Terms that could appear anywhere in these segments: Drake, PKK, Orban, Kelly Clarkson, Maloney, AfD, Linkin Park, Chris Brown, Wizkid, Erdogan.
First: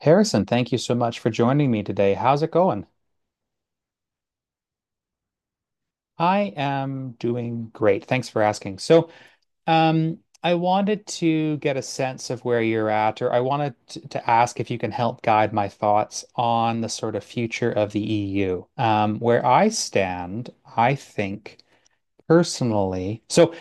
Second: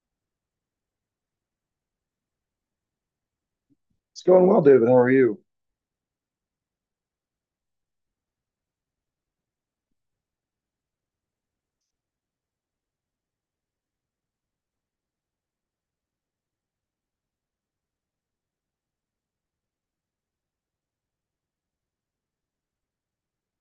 Harrison, thank you so much for joining me today. How's it going? It's going well, David. How are you? I am doing great. Thanks for asking. I wanted to get a sense of where you're at, or I wanted to ask if you can help guide my thoughts on the sort of future of the EU. Where I stand, I think personally, so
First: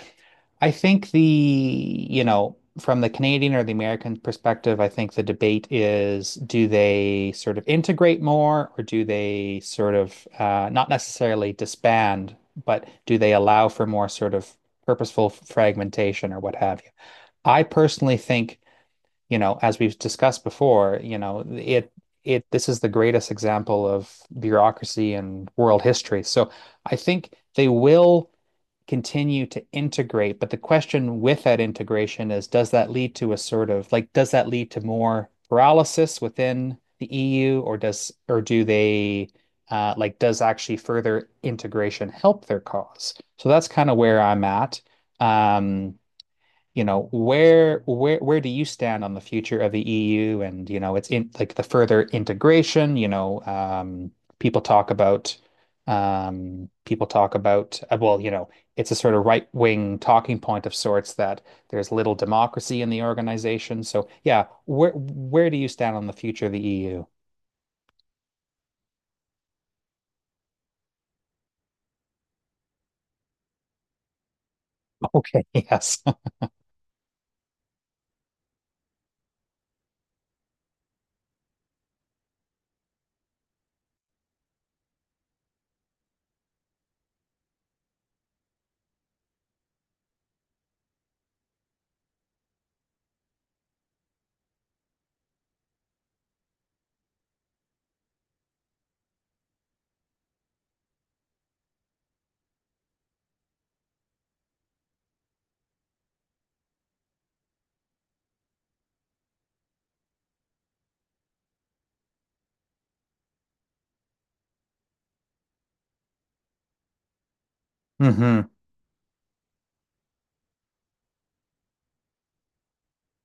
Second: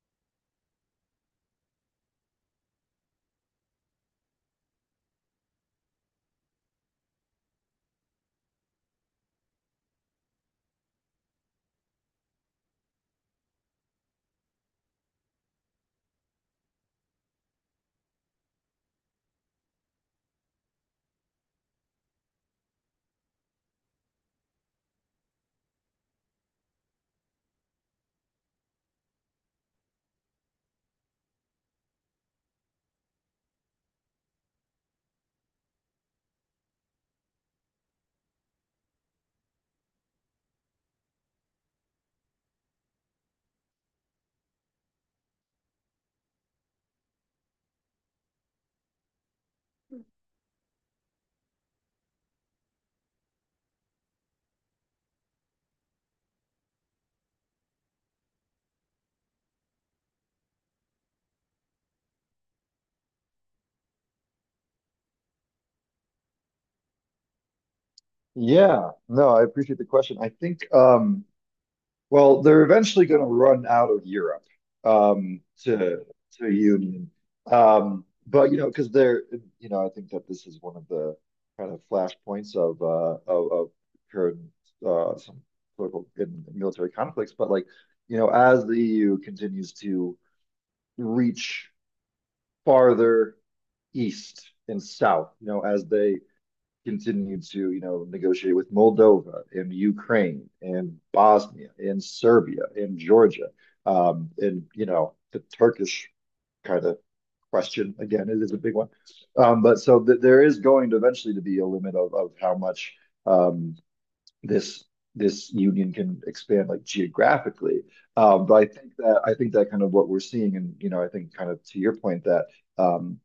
I think from the Canadian or the American perspective, I think the debate is do they sort of integrate more or do they sort of not necessarily disband, but do they allow for more sort of purposeful fragmentation or what have you? I personally think, you know, as we've discussed before, you know, it, this is the greatest example of bureaucracy in world history. So I think they will continue to integrate. But the question with that integration is, does that lead to a sort of like, does that lead to more paralysis within the EU, or does or do they like does actually further integration help their cause? So that's kind of where I'm at. Um, you know, where do you stand on the future of the EU and, you know, it's in like the further integration, people talk about people talk about well, you know, it's a sort of right-wing talking point of sorts that there's little democracy in the organization. So, yeah, where do you stand on the future of the EU? Yeah, no, I appreciate the question. I think, well, they're eventually going to run out of Europe um, Okay, yes. to to Union, but you know, you know, I think that this is one of the kind of flashpoints of of current some political and military conflicts. But like, you know, as the EU continues to reach farther east and south, you know, as they continued to, you know, negotiate with Moldova and Ukraine and Bosnia and Serbia and Georgia. You know, the Turkish kind of question again, it is a big one. But so th there is going to eventually to be a limit of how much um, this this union can expand like geographically. Hmm But I think that kind of what we're seeing, and you know, I think kind of to your point that um,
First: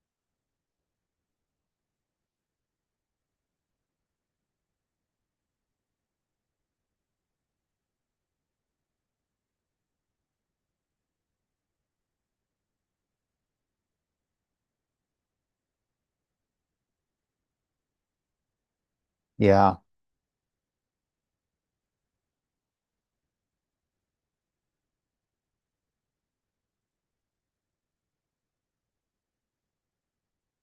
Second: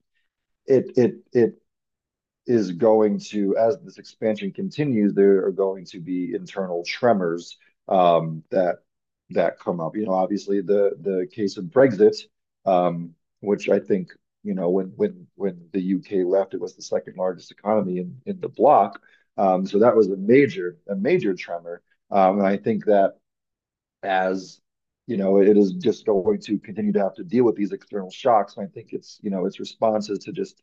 it is going to, as this expansion continues, there are going to be internal tremors um, that that come up. You know, obviously the case of Brexit, um, which I think you know when the UK left, it was the second largest economy in the bloc. Yeah. So that was a major tremor, and I think that as you know, it is just going to continue to have to deal with these external shocks. And I think it's, you know, its response is to just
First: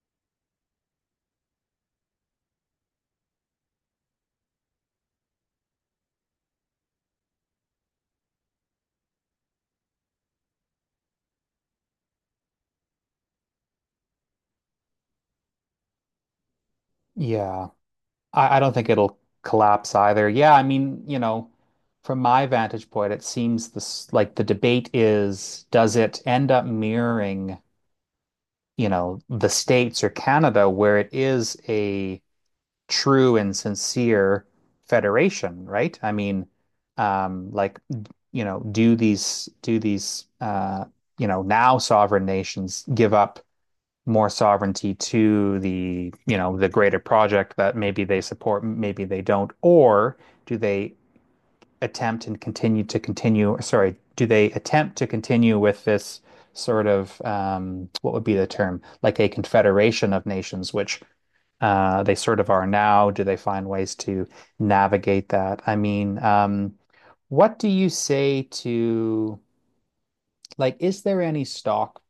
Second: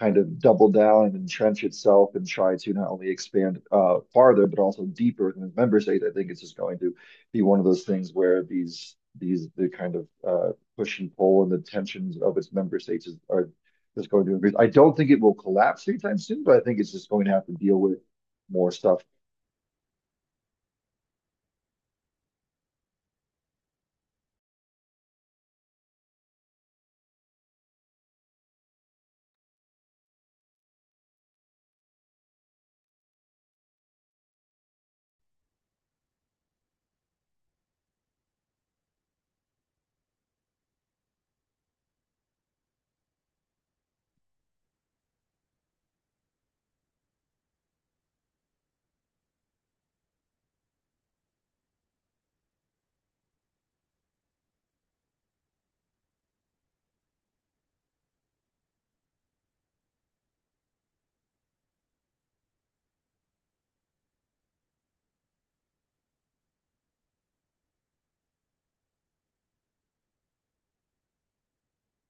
kind of double down and entrench itself and try to not only expand farther, but also deeper than its member states. I think it's just going to be one of those things where the kind of push and pull and the tensions of its member states are just going to increase. I don't think it will collapse anytime soon, but I think it's just going to have to Yeah. deal with I more don't think stuff. it'll collapse either. Yeah, I mean, you know, from my vantage point, it seems this like the debate is does it end up mirroring, you know, the States or Canada where it is a true and sincere federation, right? Like, you know, do these you know, now sovereign nations give up more sovereignty to the, you know, the greater project that maybe they support, maybe they don't, or do they attempt and continue to continue, sorry, do they attempt to continue with this what would be the term, like a confederation of nations, which they sort of are now? Do they find ways to navigate that? What do you say to like is there any stock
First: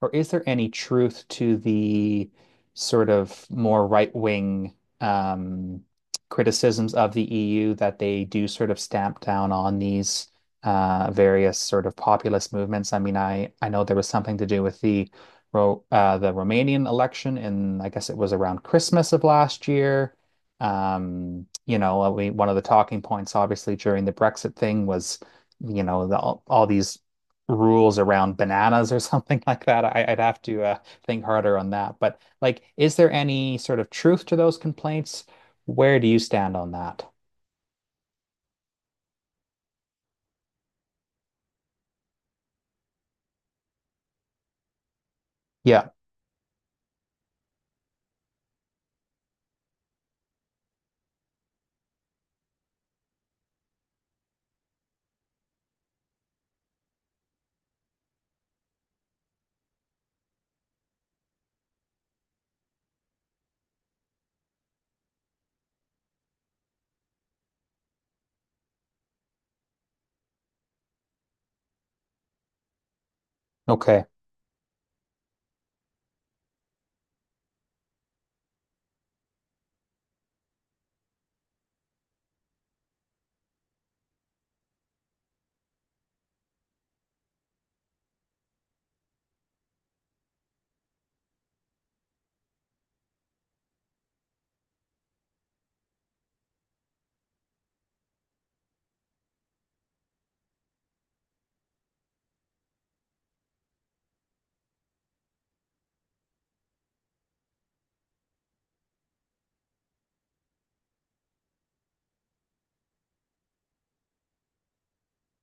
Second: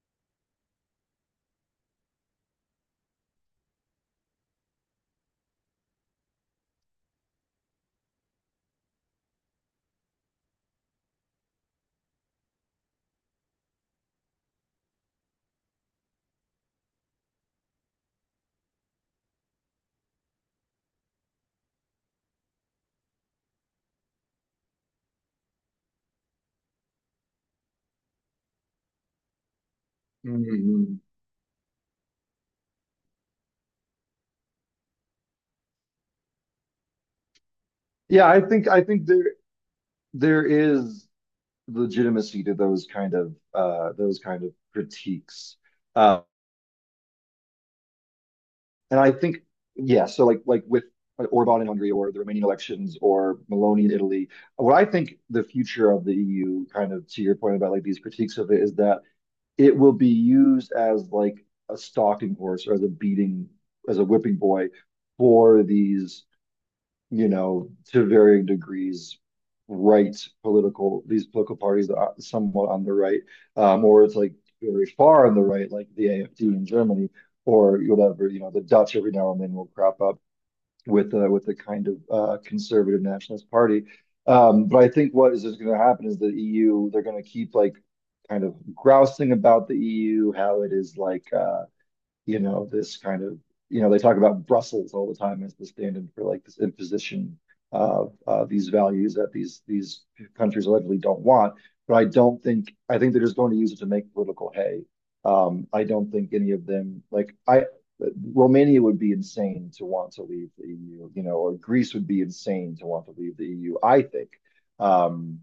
or is there any truth to the sort of more right-wing um, criticisms of the EU that they do sort of stamp down on these various sort of populist movements? I mean, I know there was something to do with the Romanian election, and I guess it was around Christmas of last year. You know, we, one of the talking points, obviously, during the Brexit thing was you know the, all these rules around bananas or something like that. I'd have to Mhm. think harder on that. But like, is there any sort of truth to those complaints? Where do you stand on that? Yeah, I think there is legitimacy to those kind of critiques. Yeah. Uh, and I think, yeah, so like with Orban in Hungary or the Romanian elections or Maloney in Italy, what I think the future of the EU, kind of to your point about like these critiques of it, is that it will be used as like a stalking horse or as a beating, as a whipping boy for these you know, to varying degrees, right political these political parties that are somewhat on the right, or Okay. it's like very far on the right, like the AfD in Germany, or whatever. You know, the Dutch every now and then will crop up with with a kind of conservative nationalist party. But I think what is going to happen is the EU, they're going to keep like kind of grousing about the EU, how it is like you know, this kind of, you know, they talk about Brussels all the time as the stand-in for like this imposition of these values that these countries allegedly don't want. But I don't think I think they're just going to use it to make political hay. I don't think any of them like I Romania would be insane to want to leave the EU, you know, or Greece would be insane to want to leave the EU, I think. Um,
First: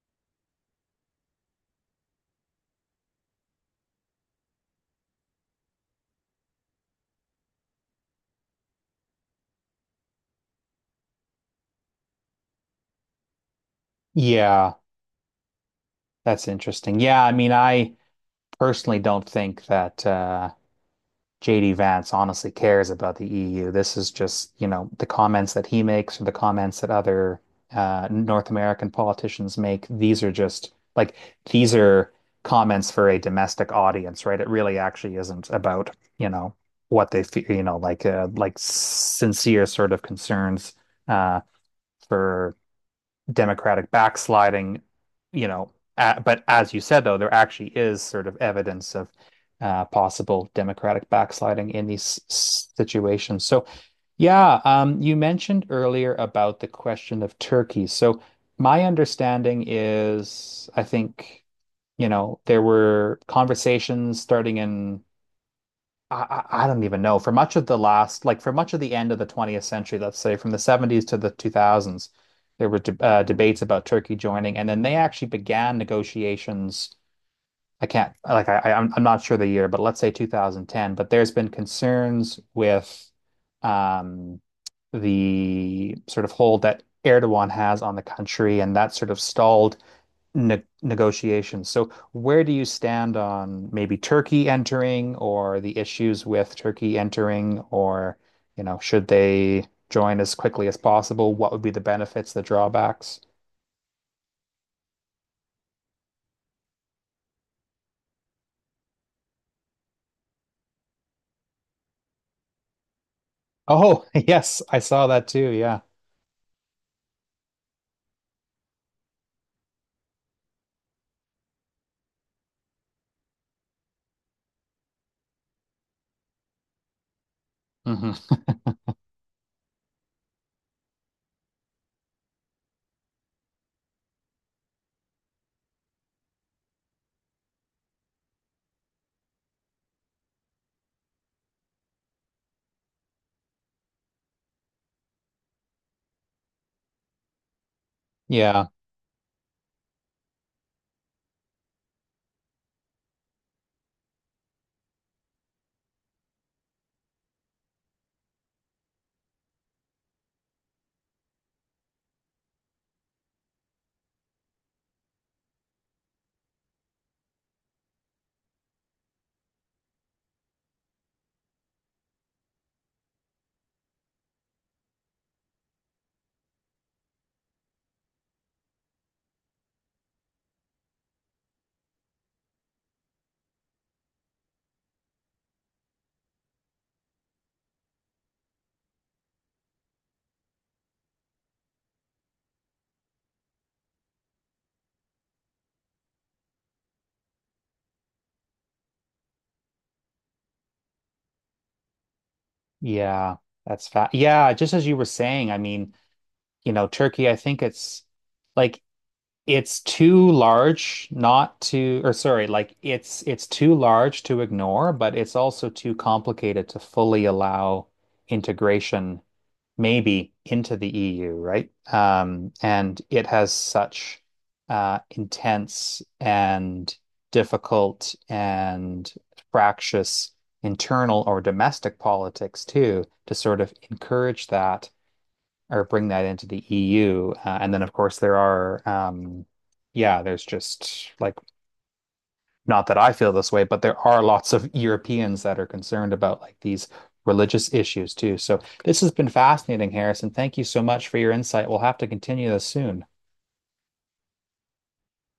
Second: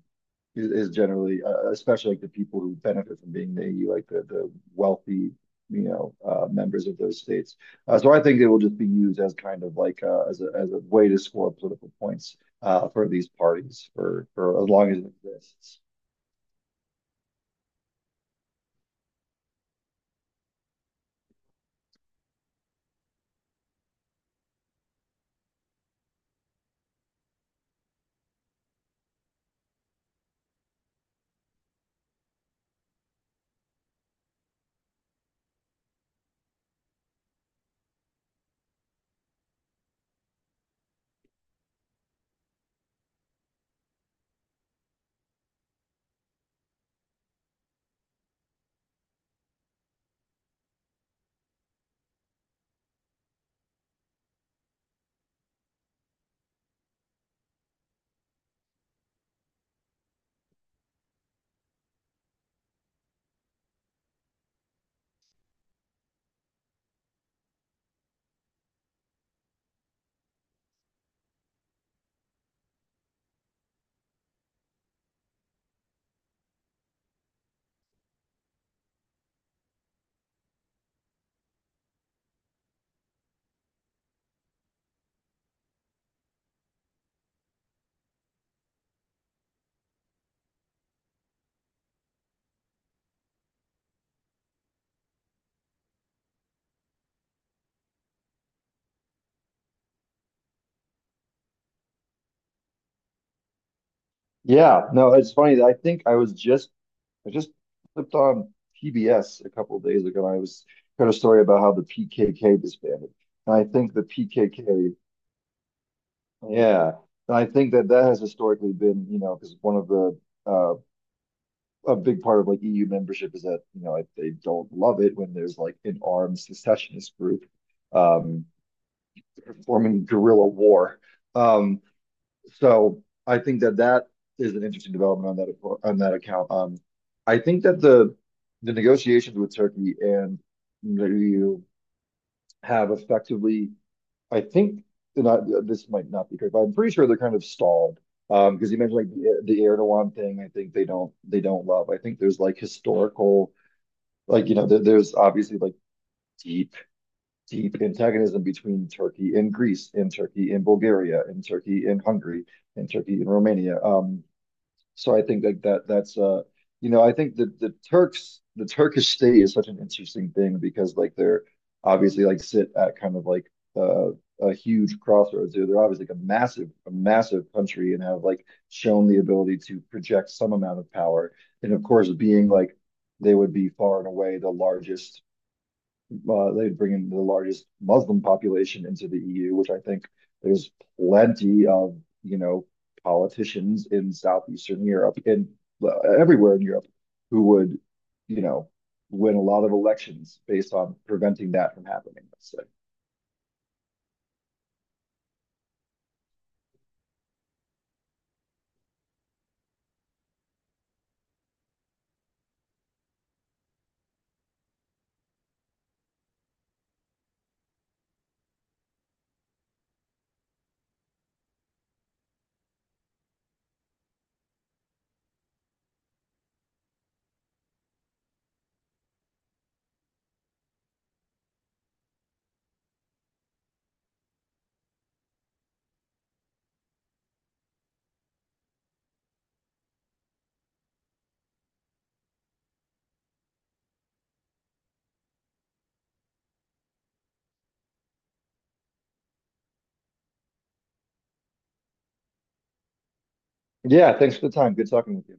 is generally, especially like the people who benefit from being in the EU, like the wealthy, you know, members of those states. So I think it will just be used as kind of like as a way to score political points for these parties for as Yeah, long as it exists. that's interesting. Yeah, I mean, I personally don't think that JD Vance honestly cares about the EU. This is just, you know, the comments that he makes or the comments that other North American politicians make. These are just like, these are comments for a domestic audience, right? It really actually isn't about, you know, what they feel, you know, like, like sincere sort of concerns uh, for democratic backsliding, you know. But as you said, though, there actually is sort of evidence of possible democratic backsliding in these situations. So, yeah, you mentioned earlier about the question of Turkey. So, my understanding is, I think, you know, there were conversations starting in I don't even know. For much of the last, like for much of the end of the 20th century, let's say from the 70s to the 2000s, there were de debates about Turkey joining, and then they actually began negotiations. I can't, like, I- am I'm not sure the year, but let's say 2010. But there's been concerns with um, the sort of hold that Erdogan has on the country, and that sort of stalled ne negotiations. So where do you stand on maybe Turkey entering or the issues with Turkey entering or, you know, should they join as quickly as possible? What would be the benefits, the drawbacks? Yeah, no, it's funny that I think I just flipped on PBS a couple of days ago. And I was heard a story about how the PKK disbanded, and I think the Oh, yes, I PKK. saw that too. Yeah. Yeah. And I think that that has historically been, you know, because one of the uh a big part of like EU membership is that, you know, I, they don't love it when there's like an armed secessionist group hmm um performing guerrilla war. Um so I think that that is an interesting development on that account. I think that the negotiations with Turkey and the EU have effectively I think and I, this might not be correct, but I'm pretty sure they're kind of stalled. Yeah. Because you mentioned like the Erdogan thing, I think they don't love. I think there's like historical, like you know, there's obviously like deep deep antagonism between Turkey and Greece, and Turkey and Bulgaria, and Turkey and Hungary, and Turkey and Romania. So I think like that that's you know I think the Turkish state is such an interesting thing because like they're obviously like sit at kind of like uh, a huge crossroads there. They're obviously like a massive country and have like shown the ability to project some amount of power. And of course, being like they would be far and away the largest they'd bring in the largest Muslim population into the EU, which I think there's plenty of, you know, politicians in Southeastern Europe and everywhere in Europe who would, you know, win a lot of elections based on preventing that from happening, let's say. Yeah. That's fat. Yeah. Just as you were saying, I mean, you know, Turkey, I think it's like it's too large not to, or sorry, like it's too large to ignore, but it's also too complicated to fully allow integration maybe into the EU, right? And it has such intense and difficult and fractious internal or domestic politics too, to sort of encourage that or bring that into the EU. And then, of course, there are, yeah, there's just like, not that I feel this way, but there are lots of Europeans that are concerned about like these religious issues too. So this has been fascinating, Harrison. Thank you so much for your insight. We'll have to continue this soon. Yeah, thanks for the time. Good talking with you.